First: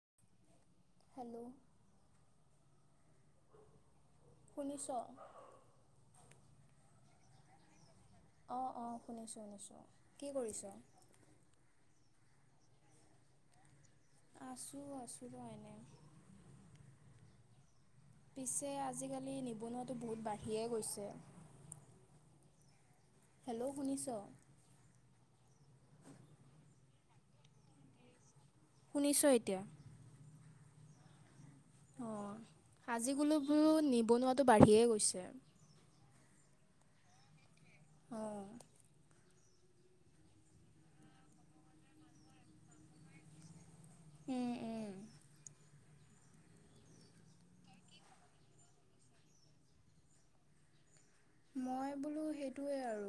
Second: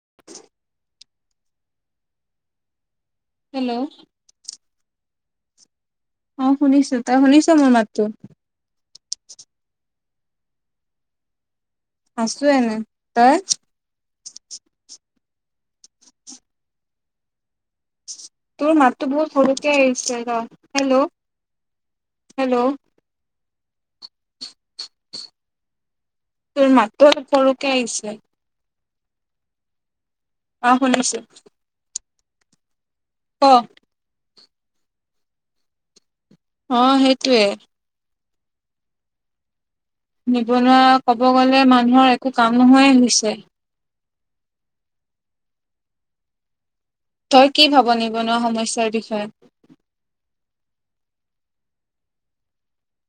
[inaudible] Hello hello. দুনিশ [unintelligible] অ', শুনিছো তই শুনিছ মোৰ মাতো। অ', অ', শুনিছোঁ শুনিছোঁ, কি কৰিছ? আছো এনে, তই? আছো আছো এনে। পিছে তোৰ মাতটো আজিকালি বহুত সৰুক নিবনুৱাটো আহিছে, বহুত বাঢ়িয়ে ৰ' হেল্ল'। গৈছে হেল্ল'। হেল্ল' শুনিছ। মাতটো সৰুকে আহিছে। শুনিছ এতিয়া। অ', শুনিছো। ক আজিকুলোবোৰো নিবনুৱাতটো বাঢ়িয়েই গৈছে। অ' সেইটোৱে। অঁ নিবনুৱা ক'ব গ'লে মানুহৰ একো কাম নোহোৱাই হৈছে। উম, উম। তই কি ভাব নিবনুৱা সমস্যাৰ বিষয়ে? মই বোলো সেইটোৱে আৰু।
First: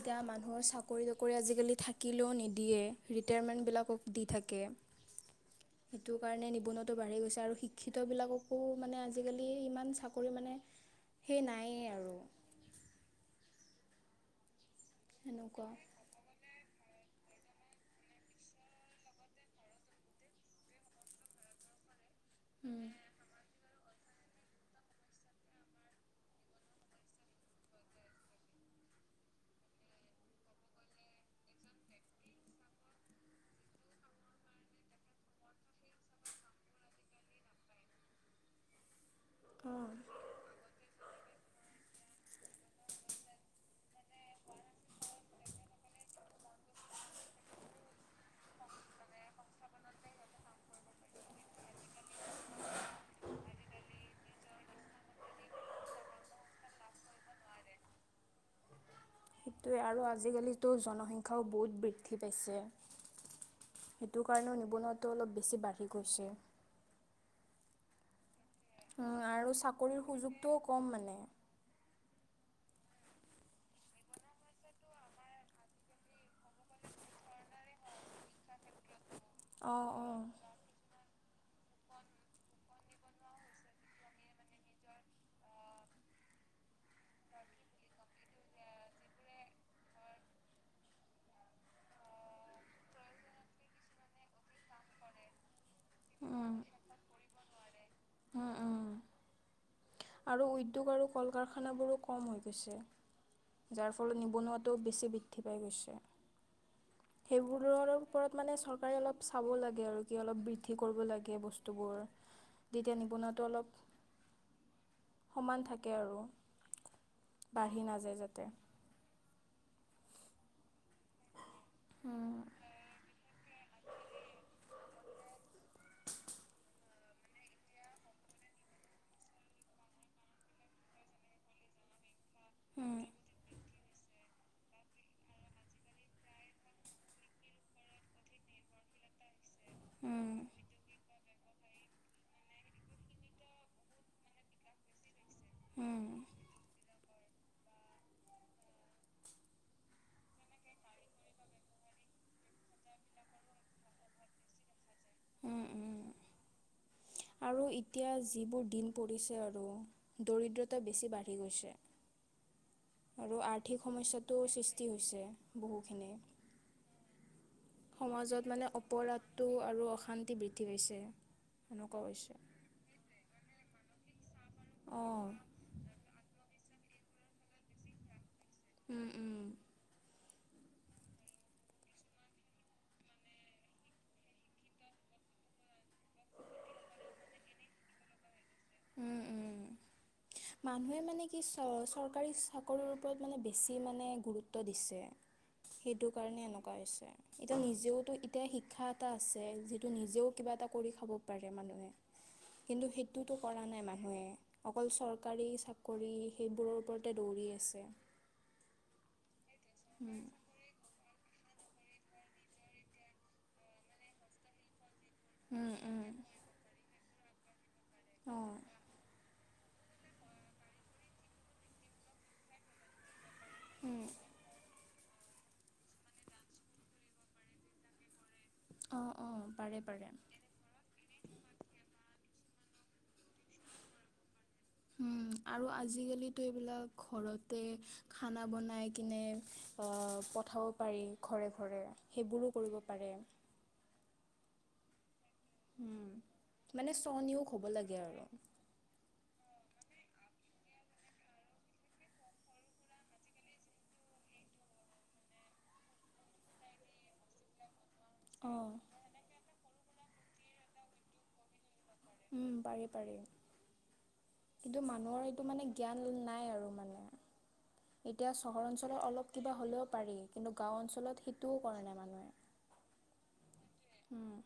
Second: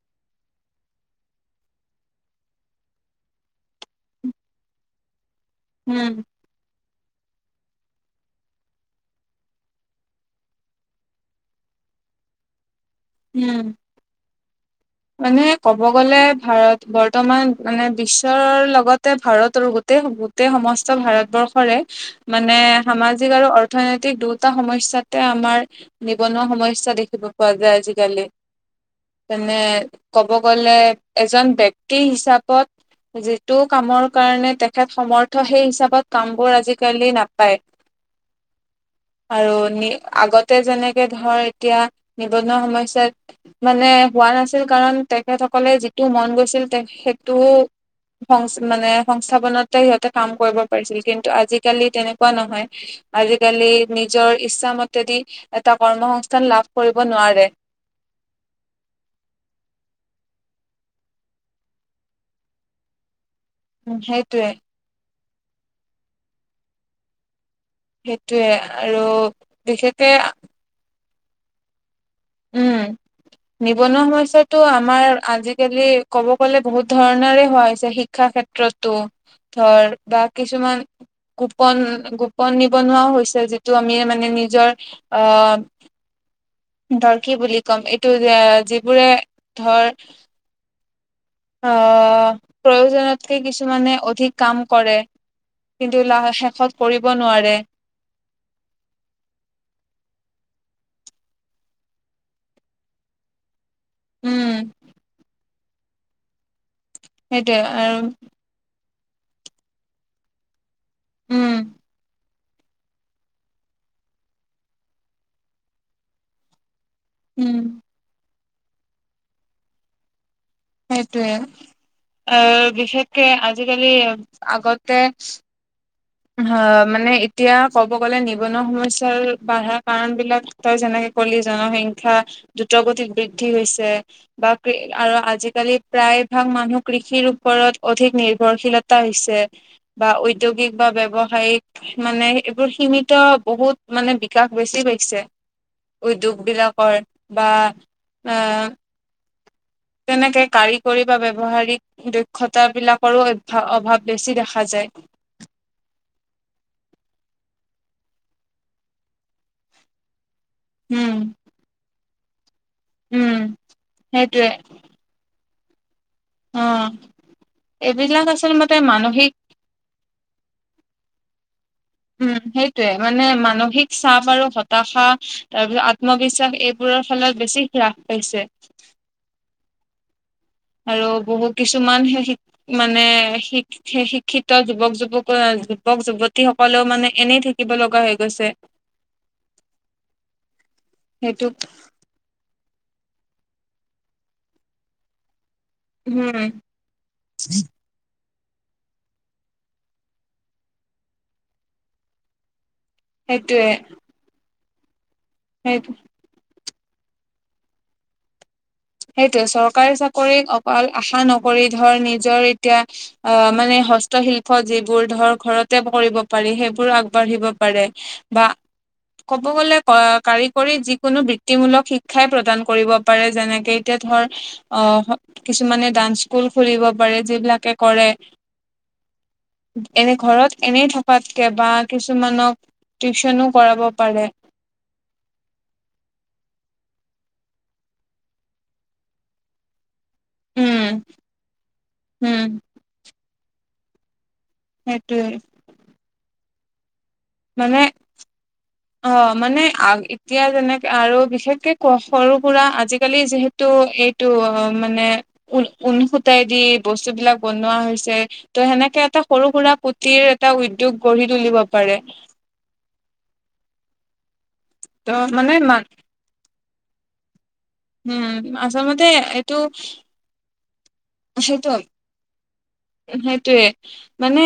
এতিয়া মানুহৰ চাকৰি তাকৰি আজিকালি থাকিলেও নিদিয়ে ৰিটায়াৰমেণ্টবিলাক দি থাকে। উম সেইটো কাৰণে নিবুনুৱাটো বাঢ়ি গৈছে। আৰু শিক্ষিতবিলাককো মানে আজিকালি ইমান চাকৰি মানে সেই নায়েই আৰু উম। মানে সেনেকুৱা ক'ব গ'লে ভাৰত বৰ্তমান মানে বিশ্বৰ লগতে ভাৰতৰ গোটেই গোটেই সমস্ত ভাৰতবৰ্ষৰে মানে সামাজিক আৰু। অৰ্থনৈতিক দুটা সমস্যাতে আমাৰ নিবনুৱা সমস্যা দেখিব পোৱা যায় আজিকালি। তেনে ক'ব গ'লে এজন বক্তি হিচাপত যিটো কামৰ কাৰণে তেখেত সমৰ্থ সেই হিচাপত কামবোৰ আজিকালি নাপায়। [inaudible] আৰু নি অঁ আগতে যেনেকে ধৰ এতিয়া া সমসয়াত মানে হোৱা নাছিল। কাৰণ তেখেতসকলে যিটো মন গৈছিল তে সেইটো, সং মানে সংস্থাপনতে সিহঁতে কাম কৰিব পাৰিছিল কিন্তু আজিকালি তেনেকুৱা নহয়। আজিকালি নিজৰ ইচ্ছা মতেদি এটা কৰ্মসস্থান লাভ কৰিব নোৱাৰে। [inaudible] সেইটোৱে আৰু আজিকালিতো জনসংখ্যাও বহুত বৃদ্ধি পাইছে। উম, সেইটো সেইটোৱে কাৰণেও নিবনুৱাটো অলপ বেছি বাঢ়ি গৈছে। সেইটোয়ে আৰু উম, চাকৰিৰ বিশেষকে সুযোগটোও কম মানে উম [inaudible] নিবনুৱা সমস্যটো আমাৰ আজিকালি ক'ব গ'লে বহুত ধৰণৰে হোৱা হৈছে শিক্ষা শিক্ষা ক্ষেত্ৰতো, অঁ ধৰ' অঁ বা কিছুমান গোপন গোপন নিবনুৱাও হৈছে যিটো আমি মানে নিজৰ অ'। হয়। ধৰ' কি বুলি কম এইটো যে যিবোৰে ধৰ' প্ৰয়োজনতকৈ কিছুমানে অধিক কাম কৰে কিন্তু লাহ উম। শেষত কৰিব নোৱাৰে উম উম, আৰু উদ্যোগ আৰু কল কাৰখানাবোৰো কম হৈ গৈছে। যাৰ ফলত উম নিবনুৱাটোও বেছি বৃদ্ধি পাই গৈছে। সেইটোয়ে সেইবোৰৰ আৰু ওপৰত মানে চৰকাৰে অলপ চাব লাগে আৰু কি অলপ বি ঠ কৰিব লাগে উম বস্তুবোৰ তেতিয়া নিবনুৱাতটো অলপ সমান থাকে আৰু উম বাঢ়ি নাযায় যাতে সেইটোৱে অ উম বিশেষকে আজিকালি আগত তে অ মানে এতিয়া ক'ব গলে নিবনুৱা সমস্যাৰ বাঢ়া কাৰণ বিলাক তই যেনেকে জসংখ্যা দ্ৰুত উম। গতিত বৃদ্ধি হৈছে। [unintelligible] আৰু আজিকালি প্ৰায়ভাগ মানুহ কৃষিৰ ওপৰত অধিক নিৰ্ভৰশীলতা হৈছে। বা উম। উদ্যোগিক ব্যৱসায় সায়িক মানে এইবোৰ সীমিত বহুত মানে বিকাশ বেছি পাইছে। উদ্যোগ উম, বিলাকৰ বা এ, তেনেকে কাৰিকৰী বা ব্যৱহাৰিক, দক্ষতাবিলাকৰো অভ-অভাৱ বেছি দেখা যায়। উম, উম আৰু এতিয়া যিবোৰ দিন পৰিছে আৰু দৰিদ্ৰতা বেছি উম বাঢ়ি গৈছে। উম আৰু আৰ্থিক সমস্যাটো সৃষ্টি হৈছে বহুখিনি। আহ সমাজত মানে অপৰাধটো আৰু অশান্তি বৃদ্ধি হৈছে। সেনেকুৱা উম, সেইটোয়ে মানে মানসিক চাপ আৰু হতাশা অ', তাৰপিছত আত্মবিশ্বাস এই বোৰৰ ফলত বেছি হ্ৰাস পাইছে। উম, উম আৰু বহু কিছুমান শ মানে শ শিক্ষিত যুৱক যুৱকো যুৱক যুৱতী সকলেও মানে এনেই থাকিব লগা হৈ গৈছে উম, উম মানুহে মানে কি সেইটো চ চৰকাৰী সকলৰে ওপৰত মানে বেছি মানে গুৰুত্ব দিছে। সেইটো কাৰণে উম এনেকুৱা হৈছে, এতিয়া নিজেওটো এতিয়া শিক্ষা এটা আছে যিটো নিজেও কিবা এটা কৰি খাব পাৰে মানুহে কিন্তু সেইটোতো কৰা সেইটোয়ে নাই মানুহে অকল চৰকাৰী সেই চাকৰি সেইবোৰৰ [unintelligible] দৌৰি আছে। সেইটোয়ে চৰকাৰী চাকৰি অকল আশা নক কৰি ধৰ নিজৰ এতিয়া অ মানে হস্তশিল্প য বোৰ ধৰ উম ঘৰতে উম কৰিব পাৰি সেইবোৰ আগবাঢ়িব পাৰে বা অঁ কব গলে কাৰিকৰীত যিকোনো বৃত্তিমূলক শিক্ষাই প্ৰদান কৰিব পাৰে যেনেকে এতিয়া উম ধৰ অ কিছুমানে ডান্স স্কুল খুলিব পাৰে যিবিলাকে কৰে অঁ অঁ পাৰে পাৰে। এনে ঘৰত এনেই থকাতকে বা কিছুমানক টিউচনো কৰাব পাৰে। উম আৰু আজিকালো এইবিলাক ঘৰতে খানা বনাই কিনে পঠাব উম পাৰি ঘৰে ঘৰে উম সেইবোৰো কৰিব পাৰে সেইটোৱে উ মানে সনিয়োগ হ'ব মানে লাগে আৰু। অ', মানে আ, এতিয়া যেনেকৈ, আৰু বিশেষকৈ সৰু-সুৰা আজিকালি যিহেতু এইটো', মানে, ঊণৰ সূতাৰে দি বস্তুবিলাক বনোৱা হৈছে। ত' অ'। যেনেকৈ এটা সৰু-সুৰা পুঁজিৰ এটা উদ্যোগ গঢ়ি তুলিব পাৰে। উম, পাৰি পাৰি। কিন্তু, ত মানুহৰ এইটো মানে মান জ্ঞান নাই আৰু মান এতিয়া উম চহৰ অঞ্চলত আচলতে অলপ কিবা এইটো হ'লেও পাৰি। কিন্তু গাও অঞ্চলত সিটোও কৰে নাই মানুহে। হেটোৱে মানে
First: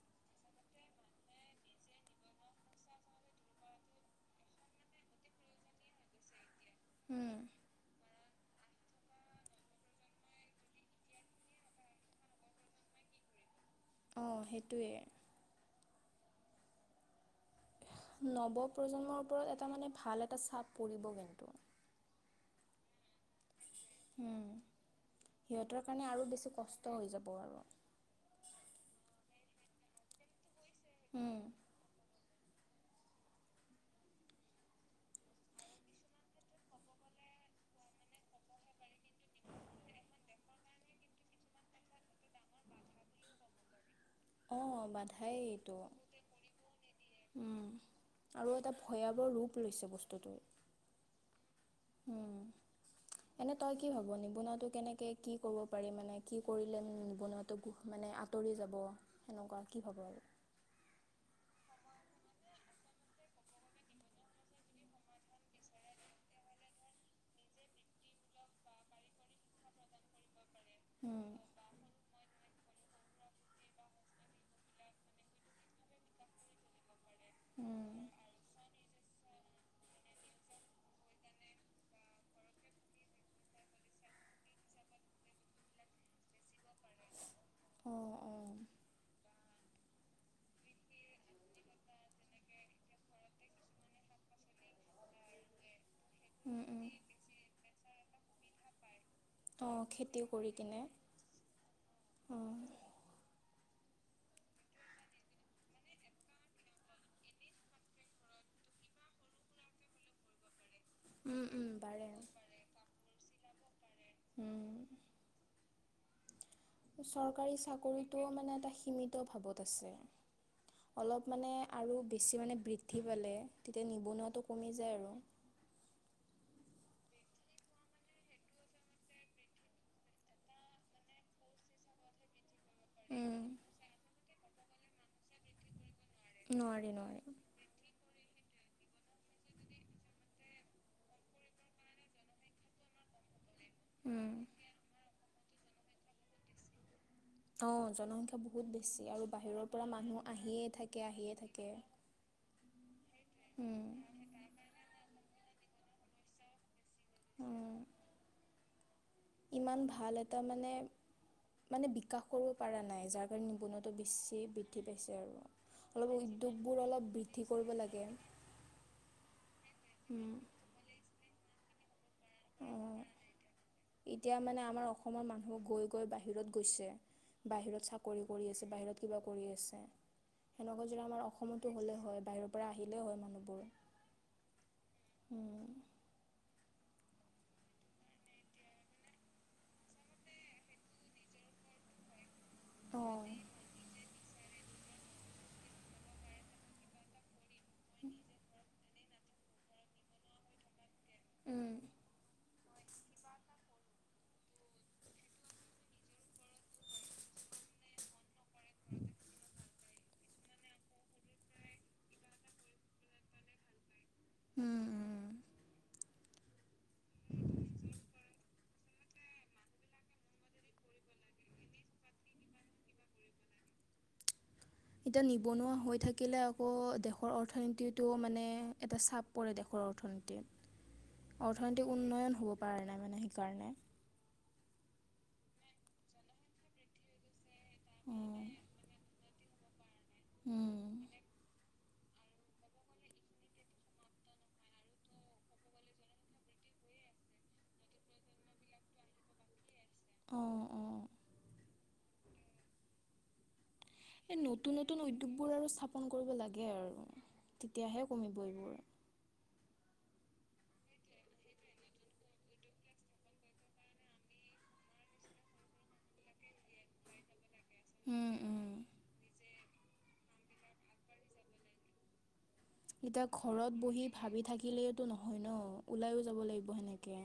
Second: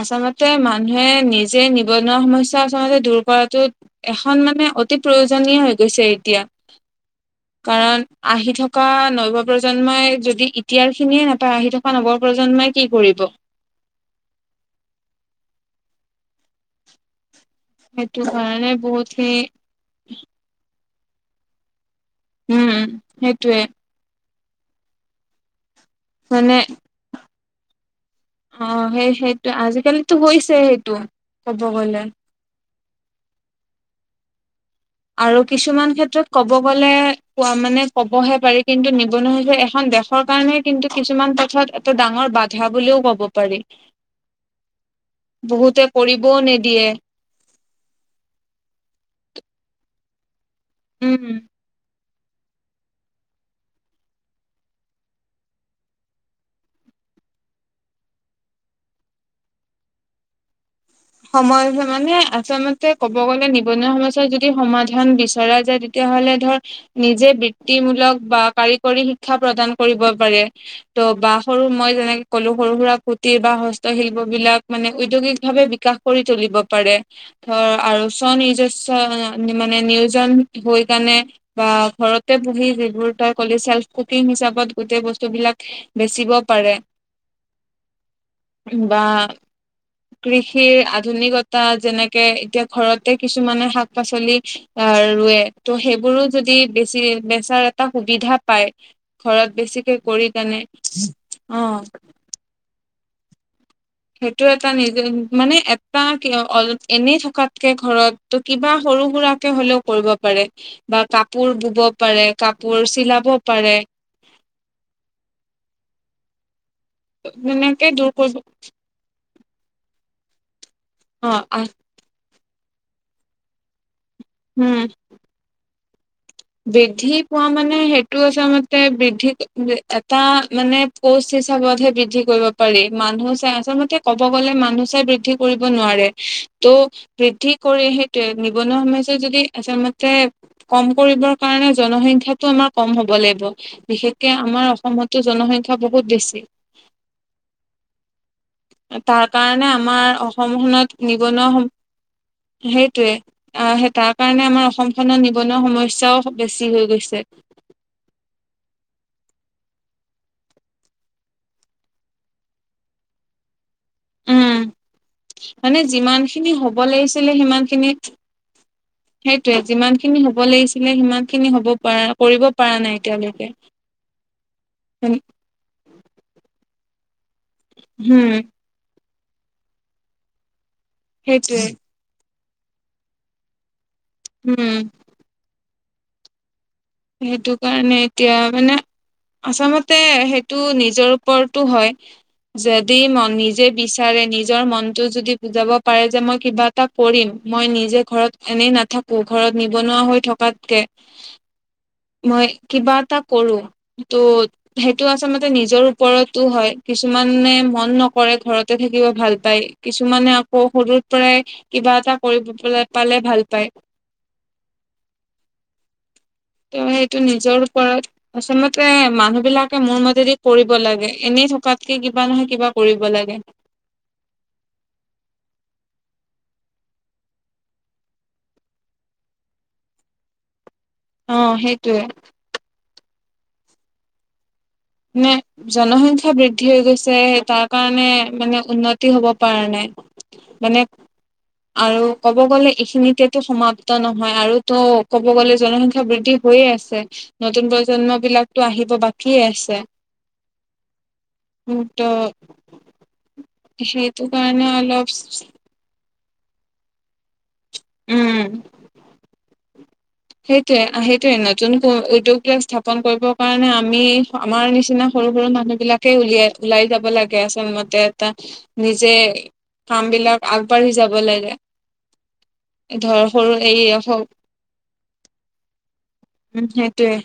আচলতে মানুহে নিজে নিবনুৱা সমস্যা আচলতে দূৰ কৰাতোত এখন মানে, অতি প্ৰয়োজনীয় হৈ গৈছে এতিয়া। উম, কাৰণ, আহি থকা নৱ-প্ৰজন্মই যদি এতিয়াৰ খিনিয়ে নাপায়। আহি থকা নৱৰ প্ৰজন্মই কি কৰিব? অঁ, সেইটোৱেই। সেইটো কাৰণে নৱ-প্ৰজন্মৰ বহুতখিনি ওপৰত এটা মানে ভাল এটা চাপ পৰিব কিন্তু। উম, সেইটোৱে। উম, সিহঁতৰ মানে আৰু বেছি কষ্ট হৈ যাব আৰু। ত' আজিকালিতো হৈছে সেইটো ক'ব গলে। আৰু কিছুমান ক্ষেত্ৰত ক'ব গ'লে কোৱা মানে কবহে পাৰি কিন্তু নিবনুৱা হৈছে এখন দেশৰ কাৰণে কিন্তু কিছুমান পথত এইটো ডাঙৰ বাধা বুলিও ক'ব পাৰি। অ' বাধাই এইটো, বহুতে কৰিবও নিদিয়ে উম। আৰু এটা ভয়াৱহ ৰূপ লৈছে বস্তুটো। উম। হম। এনে তই কি ভাব নিবনুৱটো কেনেকে কি কৰিব পাৰি মানে কি কৰিলে মানে নিবনুৱাটো মানে আত তৰি যাব সেনেকুৱা কি ভাব? সময় মানে আচলতে ক'ব গ'লে নিবনুৱা সমস্যাৰ যদি সমাধান বিচৰা যায় তেতিয়া হ'লে ধৰ নিজে বৃত্তিমূলক বা কাৰিকৰী শিক্ষা প্ৰদান কৰিব পাৰে। ত উম। বা সৰু মই যেনেক কলো সৰু সুৰা কুটিৰ বা হস্তশিল্পবিলাক মানে উদ্যোগিক ভাৱে বিকাশ কৰি তুলিব পাৰে। ধৰ উম। আৰু স্ব নিৰ্জস্ব মানে নিয়োজন হৈ কাণে বা ঘৰতে বহি যিবোৰ তই ক'লি চেল্ফ কুকিং হিচাপত গোটেই বস্তু বিলাক বেচিব পাৰে। [inaudible] অ'। বা কৃষি আধুনিকতা যেনেকে এতিয়া ঘৰতে কিছুমানে শাক-পাচলি আহ ৰুৱে ত সেইব বোৰো যদি উম, উম। বেছি বেচাৰ এটা সুবিধা পায়। ঘৰত অ', বেছিকে খেতি কৰি কেনে কিনে অ। অ'। সেইটো এটা নিজ মানে এটা অপ এনেই থকাতকে ঘৰত ত কিবা হ সৰু সুৰাকে হলেও কৰিব পাৰে। বা উম, কাপোৰ উম, বুব পাৰে কাপোৰ চিলাব পাৰে। উম। চৰকাৰী তেনেকে দূৰ চাকৰিটোও কৰিব মানে এটা সীমিত ভাৱত আছে। অলপ অ মানে আহ আৰু বেছি মানে বৃদ্ধি পালে তেতিয়া নিব নিবনুৱাটো কমি উম যায় আৰু। বৃদ্ধি পোৱা মানে সেইটো আছে মতে বৃদ্ধি এটা মানে পচ হিচাপে। হে বৃদ্ধি কৰিব পাৰি মানুহ চাই উম, আচলতে কব গলে মানুহ চাই বৃদ্ধি কৰিব নোৱাৰে। নোৱাৰি ত' নোৱাৰি। বৃদ্ধি কৰি সেইটো নিবনুৱা সমস্যা যদি আচলমতে কম কৰিব কাৰণে জনসংখ্যটো আমাৰ কম হ'ব লাগিব উম, বিশেষকে আমাৰ অসমতো। জনসংখ্যা বহুত বেছি। অঁ জনসংখ্যা বহুত বেছি তাৰ আৰু কাৰণে বাহিৰৰ পৰা আমাৰ মানুহ আহিয়ে অসমখনত থাকে আহিয়ে নিবনুৱা সম থাকে। [inaudible] সেইটোৱে আঁহ উম, সেই তাৰ কাৰণে আমাৰ অসম খনৰ নিবনুৱা সমস্যাও বেছি হৈ গৈছে। উম, [unintelligible] ইমান ভাল এটা মানে মানে বিকাশ কৰিব পৰা নাই যাৰ কাৰণে নিবনুৱা বেছি উম বৃদ্ধি পাইছে আৰু মানে অলপ যিমান খিনি হ'ব উদ্যোগবোৰ অলপ লাগিছিলে বৃদ্ধি সিমান কৰিব খিনি লাগে। সেইটোয়ে যিমান খিনি হ'ব লাগিছিলে সিমান সিনি হব পাৰা কৰিব পৰা নাই এতিয়ালৈকে। কৈ বাহিৰত গৈছে বাহিৰত চাকৰি কৰি আছে বাহিৰত কিবা কৰি আছে। সেইটোৱে [unintelligible] উম। সেইটো কাৰণে এতিয়া মানে আচলতে সেইটো নিজৰ ওপৰতো হয়। যদি ম অঁ নিজে বিচাৰে নিজ নিজৰ মনটো যদি বুজাব পাৰে যে মই কিবা এটা কৰিম মই নিজে ঘৰত এনেই নাথাকো ঘৰত নিবনুৱা হৈ থকাতকে। উম মই কিবা এটা কৰো ত' সেইটো আচলতে নিজৰ ওপৰতো হয় কিছুমানে মন নকৰে ঘৰতে থাকিব ভাল পায় কিছুমানে আকৌ সৰুৰ পৰাই কিবা এটা কৰিব পালে ভাল পায় উম উম ত সেইটো নিজৰ ওপৰত আচলতে মানুহ বিলাকে মোৰ মতেদি কৰিব লাগে এনে থকাতকে কিবা নহয় কিবা কৰিব লাগে [unintelligible] এতিয়া নিবনুৱা হৈ থাকিলে, আকৌ দেশৰ অৰ্থনীতিটো মানে, এটা চাপ পৰে দেশৰ। অ অৰ্থনৈতিক সেইটোয়ে উন্নয়ন হ'ব পৰা নাই মানে সেইকাৰণে নে জনসংখ্যা বৃদ্ধি হৈ গৈছে তাৰ কাৰণে উম। মানে উন্নতি হ'ব কাৰ নে উম, মানে আৰু ক'ব গ'লে এইখিনিতোতো সমাপ্ত নহয় আৰুতো ক'ব গ'লে জনসংখ্যা বৃদ্ধি হৈয়ে আছে নতুন প্ৰজন্ম বিলাকো আহিব বাকী আছে অ অ ক ত সেতু এই কাৰণ নতুন নতুন অলপ উদ্যোগবোৰ আৰু স্থাপন কৰিব লাগে আৰু তেতিয়াহে কমিব উম এইবোৰ সেইটোয়ে সেইটোয়ে নতুন উদ্যোগ বিলাক স্থাপন কৰিব কাৰণে আমি আমাৰ নিচিনা সৰু সৰু মানুহ বিলাকে উলিয়াই ওলাই যাব লাগে আচল মতে এটা উম, উম। নিজে কাম বিলাক আগবাঢ়ি যাব লাগে ধৰ এতিয়া সৰু ঘৰত এই বহি হওক ভাবি থাকিলেইতো নহয় ন ওলাইো যাব উম লাগিব সেইটোয়ে সেনেকে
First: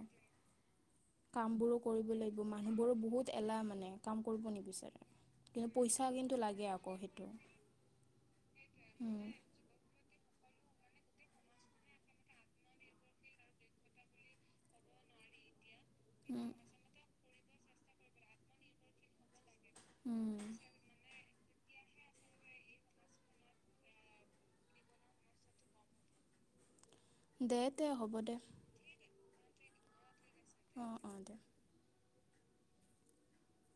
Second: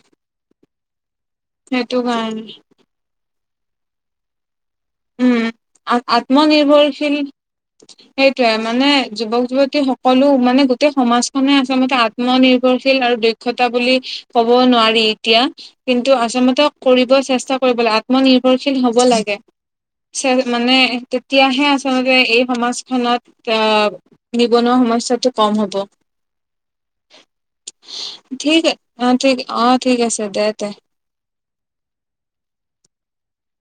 কাম বোৰো সেইটো কৰিব লাগিব কাৰণে মানুহবোৰো বহুত এলাহ মানে কাম কৰিব নিবিচ উম কিন্তু পইচা কিন্তু লাগে আকৌ আত্মনিৰ্ভৰশীল সেইটো সেইটোয়ে মানে উম, যুৱক যুৱতী ক'লো মানে গোটেই সমাজখনে আচলতে আত্মনিৰ্ভৰশীল আৰু দক্ষতা বুলি ক'ব নোৱাৰি এতিয়া কিন্তু উম, আচমতক কৰিব চেষ্টা কৰিব লাগে আত্মনিৰ্ভৰশীল হব লাগে উম, [unintelligible] তেতিয়াহে আচলতে এই সমাজখনত নিবনুৱা সমস্যাটো কম হ'ব [unintelligible] দে তে হ'ব দে ঠিকে অ, ' ঠিক অ', ঠিক আছে। স দেতে অঁ অঁ দে